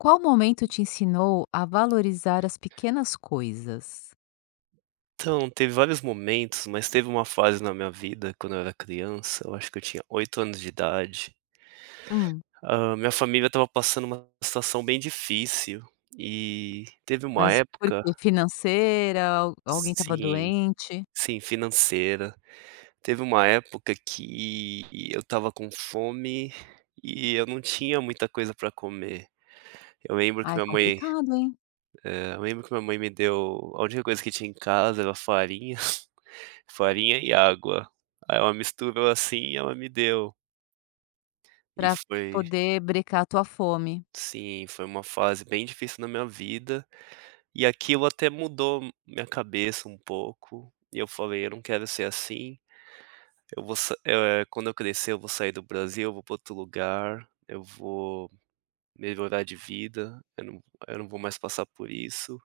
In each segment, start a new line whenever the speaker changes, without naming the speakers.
Qual momento te ensinou a valorizar as pequenas coisas?
Então, teve vários momentos, mas teve uma fase na minha vida quando eu era criança, eu acho que eu tinha 8 anos de idade.
Hum.
Hã, minha família estava passando uma situação bem difícil, e teve uma
Mas por
época
que? Financeira al alguém estava
sim
doente?
sim financeira, teve uma época que eu estava com fome, e eu não tinha muita coisa para comer. Eu lembro
Ai
que a minha mãe
complicado hein?
eh, eu lembro que minha mãe me deu, a última coisa que tinha em casa era farinha, farinha e água, aí ela misturou assim e ela me deu. E
Pra
foi
poder brecar a tua fome.
Sim foi uma fase bem difícil na minha vida, e aquilo até mudou m minha cabeça um pouco, e eu falei: "Eu não quero ser assim, eu vou sa eh, quando eu crescer eu vou sair do Brasil, eu vou para outro lugar, eu vou melhorar de vida, eu não eu não vou mais passar por isso."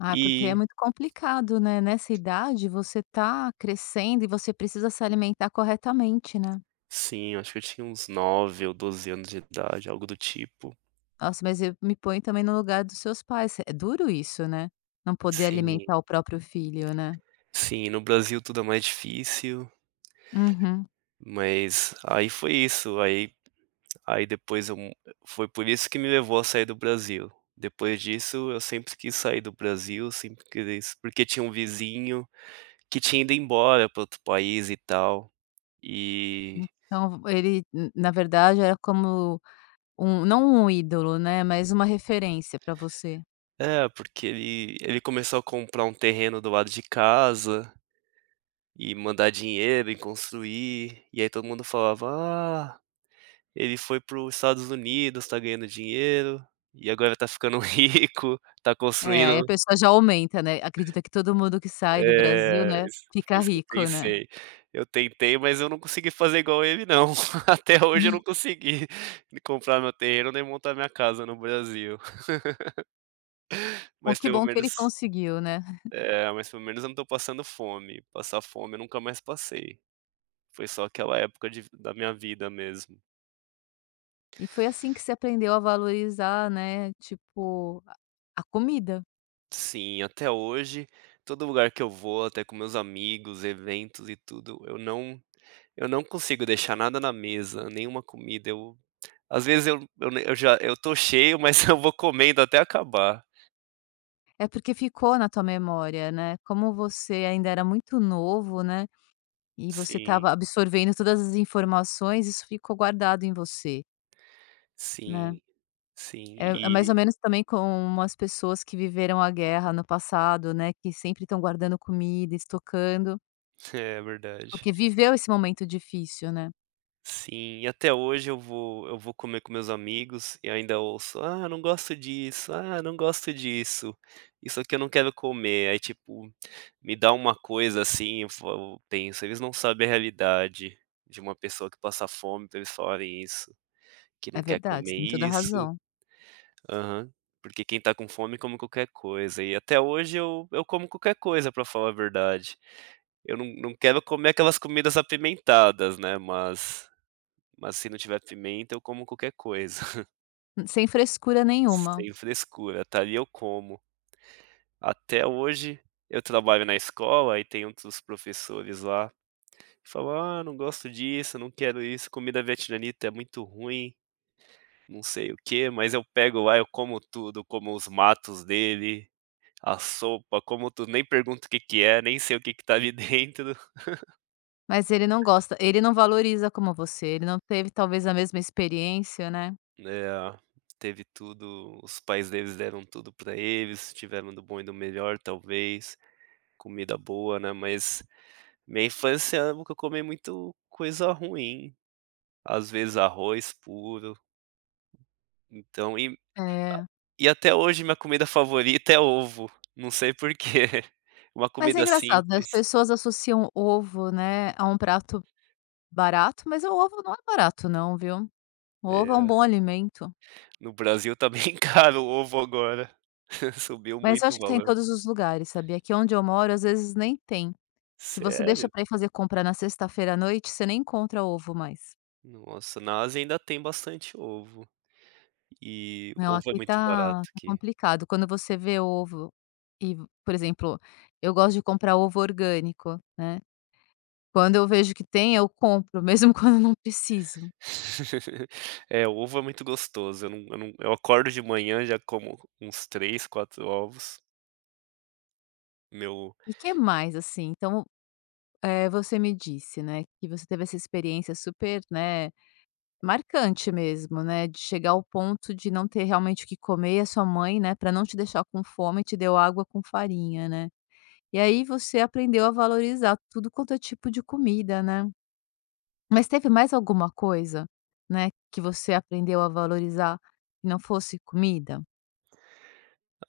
Ah porque é
E
muito complicado, né, nessa idade você tá crescendo, e você precisa se alimentar corretamente, né.
Sim, eu acho que eu tinha uns 9 ou 12 anos de idade, algo do tipo.
Nossa mas eu me ponho também no lugar dos seus pais. É duro isso né? Não poder
Sim.
alimentar o próprio filho, né.
Sim, no Brasil tudo é mais difícil.
Uhum.
Mas aí foi isso, aí aí depois eu mu foi por isso que me levou a sair do Brasil, depois disso eu sempre quis sair do Brasil, sempre queria isso porque tinha um vizinho, que tinha ido embora para outro país e tal, e
Então ele n na verdade é como um não um ídolo, né, mas uma referência para você?
É porque ele ele começou a comprar um terreno do lado de casa e mandar dinheiro e construir, e aí todo mundo falava: "Ah, ele foi para o Estados Unidos, tá ganhando dinheiro e agora tá ficando rico, tá
É aí a
construindo
pessoa já aumenta, né. Acredita que todo mundo que sai do Brasil,
Eh
né,
is foi
fica
isso que eu
rico, né.
pensei, eu tentei mas eu não consegui fazer igual a ele não, até hoje eu não
[unintelligible]
consegui, nem comprar meu terreno, nem montar minha casa no Brasil.
Bom
Mas
que
pelo
bom que ele
menos
conseguiu, né.
eh, mas pelo menos eu não tô passando fome, passar fome eu nunca mais passei, foi só aquela época de vi da minha vida mesmo.
E foi assim que você aprendeu a valorizar, né, tipo a a comida.
Sim, até hoje todo lugar que eu vou, até com meus amigos, eventos e tudo, eu não eu não consigo deixar nada na mesa, nenhuma comida. Eu às vezes eu eu já eu tô cheio, mas eu vou comendo até acabar.
É porque ficou na tua memória, né, como você ainda era muito novo, né, e você
Sim.
estava absorvendo todas as informações isso ficou guardado em você. Né.
Sim, sim
É é mais ou
e
menos também como as pessoas que viveram a guerra no passado, né, que sempre estão guardando comida, estocando
É verdade.
porque viveu esse momento difícil, né.
Sim, e até hoje eu vou eu vou comer com meus amigos, e ainda ouço: "Ah não gosto disso, ah não gosto disso, isso aqui eu não quero comer." Aí tipo me dá uma coisa assim eu f eu penso: "Eles não sabem a realidade de uma pessoa que passa fome pra eles falem isso, que
É
não quer
verdade,
comer
tem toda
isso."
razão.
Aham, porque quem tá com fome come qualquer coisa. E até hoje eu eu como qualquer coisa pra falar a verdade, eu não não quero comer aquelas comidas apimentadas, né, mas mas se não tiver pimenta eu como qualquer coisa.
Sem frescura nenhuma.
Sem frescura, tá. E eu como. Até hoje, eu trabalho na escola e tem outros professores lá, que falam: "ah, não gosto disso, eu não quero isso, comida vietnamita é muito ruim. Não sei o que" Mas eu pego lá, eu como tudo. Como os matos dele, a sopa, como tudo. Nem pergunto o que que é. Nem sei o que que tá ali dentro.
Mas ele não gosta. Ele não valoriza como você, ele não teve talvez a mesma experiência, né?
Né, teve tudo. Os pais deles deram tudo pra eles, tiveram do bom e do melhor talvez, comida boa, né. Mas minha infância eu nunca comi muito coisa ruim. Às vezes arroz puro. Então, e a
É.
e até hoje minha comida favorita é ovo. Não sei porquê. Uma
Mas é
comida
engraçado, né, as
simples.
pessoas associam ovo, né, a um prato barato, mas o ovo não é barato não, viu? O ovo é um bom
É.
alimento.
No Brasil, tá bem caro o ovo agora. Subiu
Mas, eu
muito o
acho que tem em
valor.
todos os lugares, sabia? Aqui onde eu moro às vezes nem tem. Se você deixa
Sério?
pra ir fazer compra na sexta-feira à noite, você nem encontra ovo mais.
Nossa, na Ásia, ainda tem bastante ovo. E
Não,
ovo é
aqui
muito barato,
tá tá
aqui.
complicado, quando você vê ovo e, por exemplo, eu gosto de comprar ovo orgânico, né. Quando eu vejo que tem, eu compro, mesmo quando eu não preciso.
É, ovo é muito gostoso, eu não eu não Eu acordo de manhã e já como uns 3, 4 ovos. Meu
E que mais, assim? Então, eh, você me disse, né, que você teve essa experiência super, né, marcante mesmo, né, de chegar ao ponto de não ter realmente o que comer, e a sua mãe, né, pra não te deixar com fome te deu água com farinha, né? E aí, você aprendeu a valorizar tudo quanto é tipo de comida, né? Mas teve mais alguma coisa, né, que você aprendeu a valorizar, não fosse comida?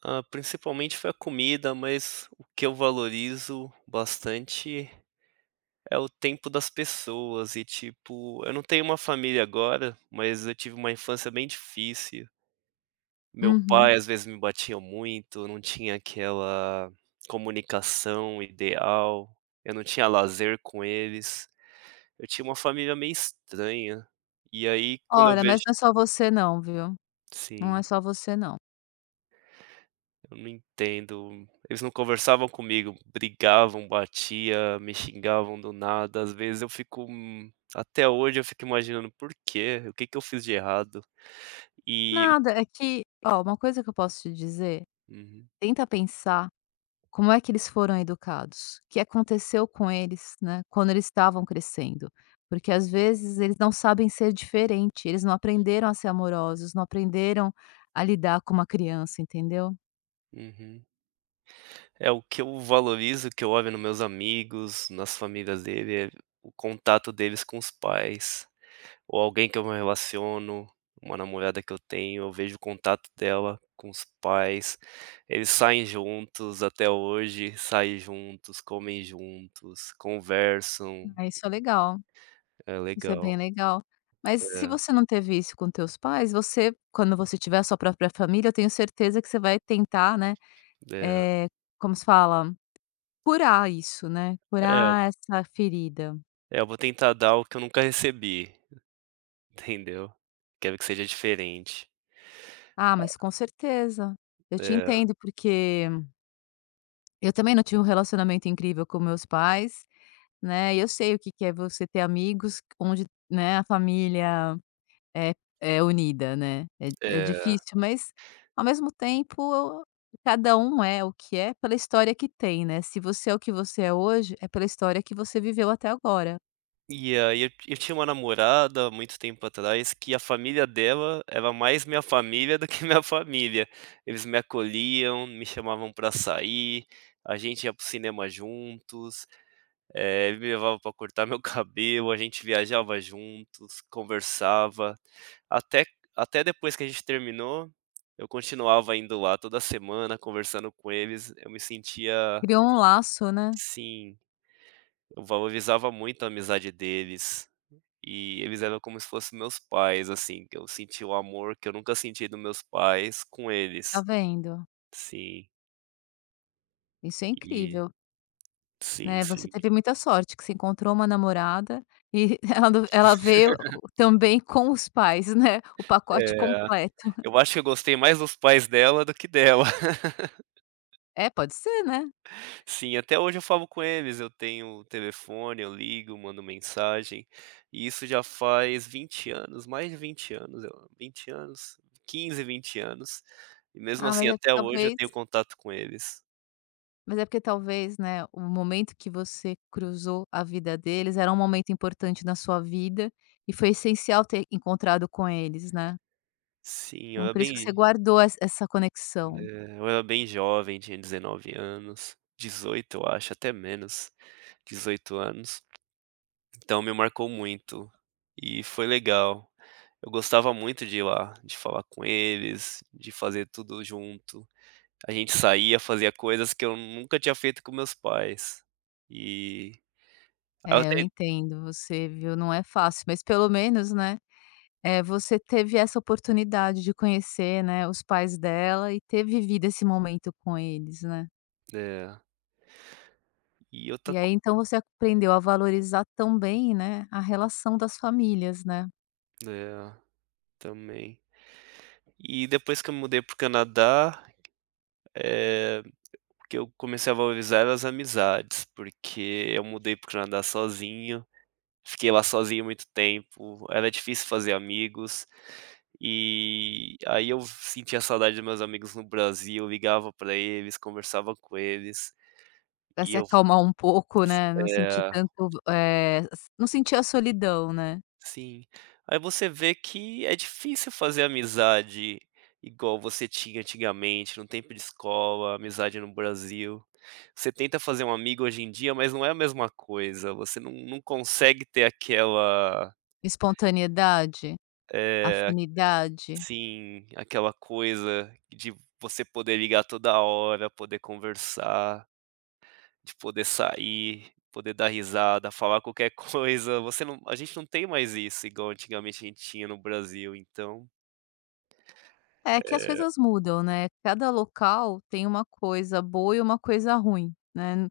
Ah, principalmente, foi a comida, mas o que eu valorizo bastante é o tempo das pessoas e tipo, eu não tenho uma família agora, mas eu tive uma infância bem difícil. Meu
Uhum.
pai às vezes me batia muito, eu não tinha aquela comunicação ideal, eu não tinha lazer com eles, eu tinha uma família meio estranha. E aí, quando eu
Olha,
vejo
mas não é só você não, viu? Não é
Sim.
só você não.
Eu não entendo, eles não conversavam comigo, brigavam, batia, me xingavam do nada, às vezes eu fico, hum, até hoje eu fico imaginando: "Por quê? O que que eu fiz de errado?" E
Nada, é que oh, uma coisa que eu posso te dizer,
Uhum.
tenta pensar como é que eles foram educados, o que aconteceu com eles, né, quando eles estavam crescendo. Porque às vezes eles não sabem ser diferente, eles não aprenderam a ser amorosos, não aprenderam a lidar com uma criança, entendeu?
Uhum. É o que eu valorizo, que eu olho no meus amigos, nas famílias dele, é o contato deles com os pais, ou alguém que eu me relaciono, uma namorada que eu tenho, eu vejo o contato dela com os pais, eles saem juntos até hoje. Saem juntos, comem juntos, conversam.
É, isso é legal,
É,
isso é bem
legal.
legal. Mas se
É.
você não teve isso com os teus pais, você quando você tiver a sua própria família, eu tenho certeza que você vai tentar, né,
É.
eh, como se fala, curar isso, né,
É.
curar essa ferida.
É, eu vou tentar dar o que eu nunca recebi, entendeu? Quero que seja diferente.
Ah, mas com certeza, eu te
É.
entendo porque eu também não tinha um relacionamento incrível com meus pais, né. E eu sei o que que é você ter amigos onde, né, a família é é unida, né. É é
É.
difícil. Mas, ao mesmo tempo cada um é o que é, pela história que tem, né. Se você é, o que você é hoje, é pela história que você viveu até agora.
E aí, eu eu tinha uma namorada muito tempo atrás que a família dela era mais a minha família do que a minha família, eles me acolhiam, me chamavam pra sair, a gente ia para o cinema juntos, eh, eles me levavam pra cortar o meu cabelo, a gente viajava juntos, conversava, até até depois que a gente terminou, eu continuava indo lá toda semana, conversando com eles, eu me sentia
Criou um laço, né.
Sim, eu valorizava muito a amizade deles e eles eram como se fossem os meus pais, assim, que eu senti o amor que eu nunca senti dos meus pais, com
Tá
eles
vendo.
sim.
Isso é
E,
incrível.
sim,
Né, você
sim.
teve muita sorte que você encontrou uma namorada, e ela ela veio, o o também com os pais, né, o pacote
É,
completo.
eu acho que eu gostei mais dos pais dela do que dela.
É, pode ser, né.
Sim, até hoje eu falo com eles, eu tenho telefone, eu ligo, eu mando mensagem e isso já faz 20 anos mais de 20 anos eu a 20 anos, 15, 20 anos e mesmo
Ah, mas
assim
é porque
até hoje eu
talvez
tenho contato com eles.
Mas é porque talvez, né, o momento que você cruzou a vida deles, era um momento importante na sua vida e foi essencial ter encontrado com eles, né.
Sim, eu
Então,
era
por isso que você
bem
guardou essa essa conexão.
é, eu era bem jovem, tinha 19 anos, 18 eu acho até menos, 18 anos. Então me marcou muito e foi legal, eu gostava muito de ir lá, de falar com eles, de fazer tudo junto, a gente saía fazia coisas que eu nunca tinha feito com os meus pais e
É, eu
Até...
entendo você, viu? Não é fácil. Mas, pelo menos, né, eh, você teve essa oportunidade de conhecer, né, os pais dela e ter vivido esse momento com eles, né.
É, e outra
E aí
co
então você aprendeu a valorizar também, né, a relação das famílias, né.
É também. E depois que eu mudei pro Canadá, é que eu comecei a valorizar as amizades, porque eu mudei para o Canadá sozinho e fiquei lá sozinho muito tempo, era difícil fazer amigos. E aí eu sentia saudade dos meus amigos no Brasil, ligava para eles, conversava com eles
Pra
e
se
eu, s
acalmar um pouco, né, não sentir
eh
tanto, o v eh, não sentir a solidão, né.
Sim, aí você vê que é difícil fazer amizade igual você tinha antigamente no tempo de escola, amizade no Brasil. Você tenta fazer um amigo hoje em dia, mas não é a mesma coisa, você num num consegue ter aquela
Espontaneidade?
é,
Afinidade?
sim. Aquela coisa de você poder ligar toda hora, poder conversar de poder sair poder dar risada, falar qualquer coisa, você não a gente não tem mais isso igual antigamente a gente tinha no Brasil então.
É que as
É.
coisas mudam, né, cada local tem uma coisa boa e uma coisa ruim, né,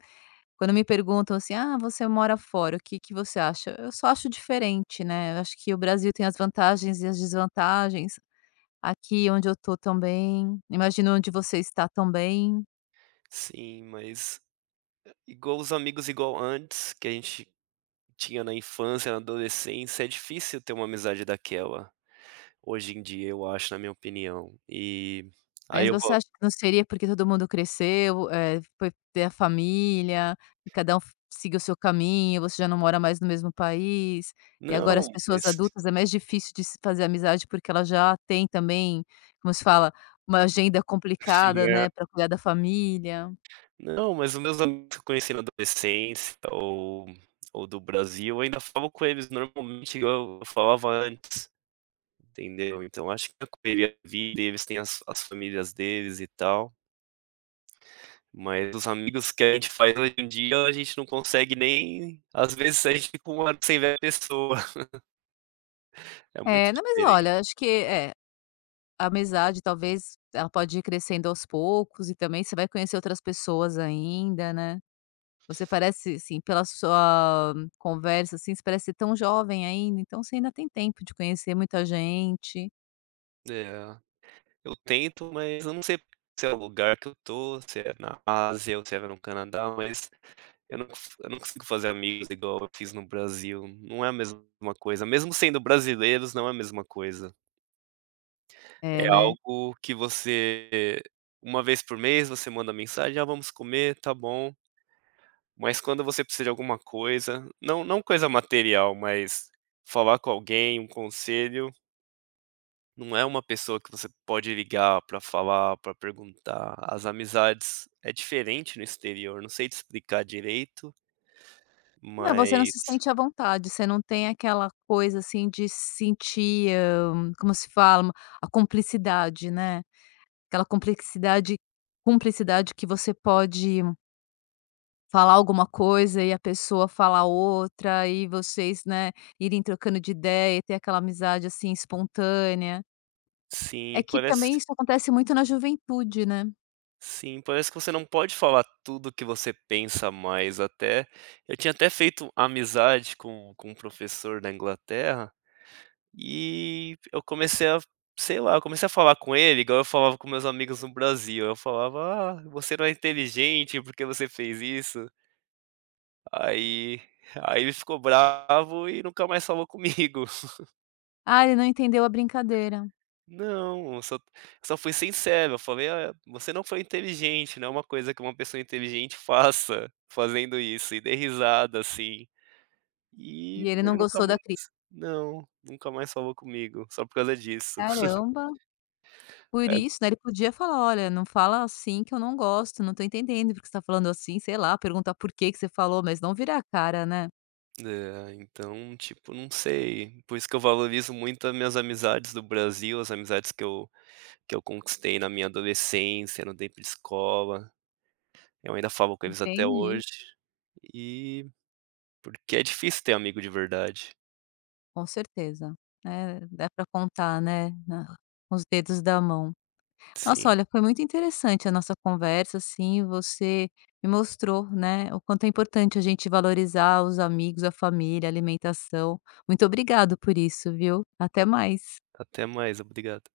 quando me perguntam assim: "Ah você mora fora o que que você acha?" Eu só acho diferente, né, eu acho que o Brasil tem as vantagens e as desvantagens. Aqui onde eu tô também, imagino aonde você tá também.
Sim, mas, igual os amigos igual antes que a gente tinha na infância, na adolescência, é difícil ter uma amizade daquela hoje em dia. Eu acho na minha opinião, e
Mas
ai eu
você
vou
acha que não seria porque todo mundo cresceu, é foi ter a família, e cada um fo seguiu o seu caminho, você já não mora mais no mesmo país, e agora as
Não
pessoas
es
adultas é mais difícil de se fazer amizade, porque elas já tem também, como se fala, uma agenda complicada,
Né.
né, pra cuidar da família.
Não, mas os meus amigos que eu conheci na adolescência ou ou do Brasil, eu ainda falo com eles normalmente igual eu falava antes, entendeu. Então acho que tem a correria da vida, têm as as famílias deles e tal. Mas os amigos que a gente faz hoje dia a gente não consegue nem às vezes a gente fica um ano sem ver a pessoa. É muito
É, não mas
diferente.
olha, acho que, eh a amizade talvez ela pode ir crescendo aos poucos, e também você vai conhecer outras pessoas ainda, né. Você parece ser, assim, pela sua conversa, assim, você parece ser tão jovem ainda. Então você ainda tem tempo de conhecer muita gente.
É, eu tento, mas eu não sei se é o lugar que eu tô, se é na Ásia ou se era no Canadá. Mas, eu não eu não consigo fazer amigos igual eu fiz no Brasil, não é a mesma coisa, mesmo sendo brasileiros, não é a mesma coisa. É
É, né?
algo que você uma vez por mês você manda mensagem: "Ah, vamos comer? Tá bom." Mas quando você precisa de alguma coisa, não não coisa material, mas falar com alguém, um conselho não é uma pessoa que você pode ligar pra falar, pra perguntar. As amizades é diferente no exterior eu não sei te explicar direito
Não, você não se
mas
sente à vontade, você não tem aquela coisa assim de se sentir, hã, como se fala, a cumplicidade, né? Aquela complexidade cumplicidade que você pode falar alguma coisa e a pessoa falar outra e vocês, né, irem trocando de ideia e ter aquela amizade, assim, espontânea. É
Sim,
que também
parece
isso acontece muito na juventude, né?
sim, parece, que você não pode falar tudo que você pensa mais. Até eu tinha até feito amizade com com um professor da Inglaterra e eu comecei a Sei lá. Eu comecei a falar com ele igual eu falava com meus amigos no Brasil, eu falava: "Ah, você não é inteligente, porque você fez isso." Aí aí, ele ficou bravo e nunca mais falou comigo.
Ah, ele não entendeu a brincadeira.
Não, só só fui sincero, eu falei: "Ah, você não foi inteligente, não é uma coisa que uma pessoa inteligente faça, fazendo isso." E dei risada assim. E
E ele não
nunca
gostou da
mais
cri
não, nunca mais falou comigo, só por causa disso.
Caramba! Por
Eh.
isso, né. Ele podia falar: "Olha, não fala assim que eu não gosto, não tô entendendo porque você tá falando assim." sei lá, perguntar por que que você falou, mas não vira a cara, né?
Eh, então tipo, não sei, por isso que eu valorizo muito as minhas amizades do Brasil, as amizades que eu que eu conquistei na minha adolescência, no tempo de escola, eu ainda falo com eles até
Entendi.
hoje e porque é difícil ter amigo de verdade.
Com certeza, né, dá pra contar, né, na nos dedos da mão. Nossa
Sim.
olha, foi muito interessante a nossa conversa, assim, você me mostrou, né, o quanto é importante a gente valorizar os amigos, a família, a alimentação. Muito obrigado por isso viu? Até mais.
Até mais, obrigado.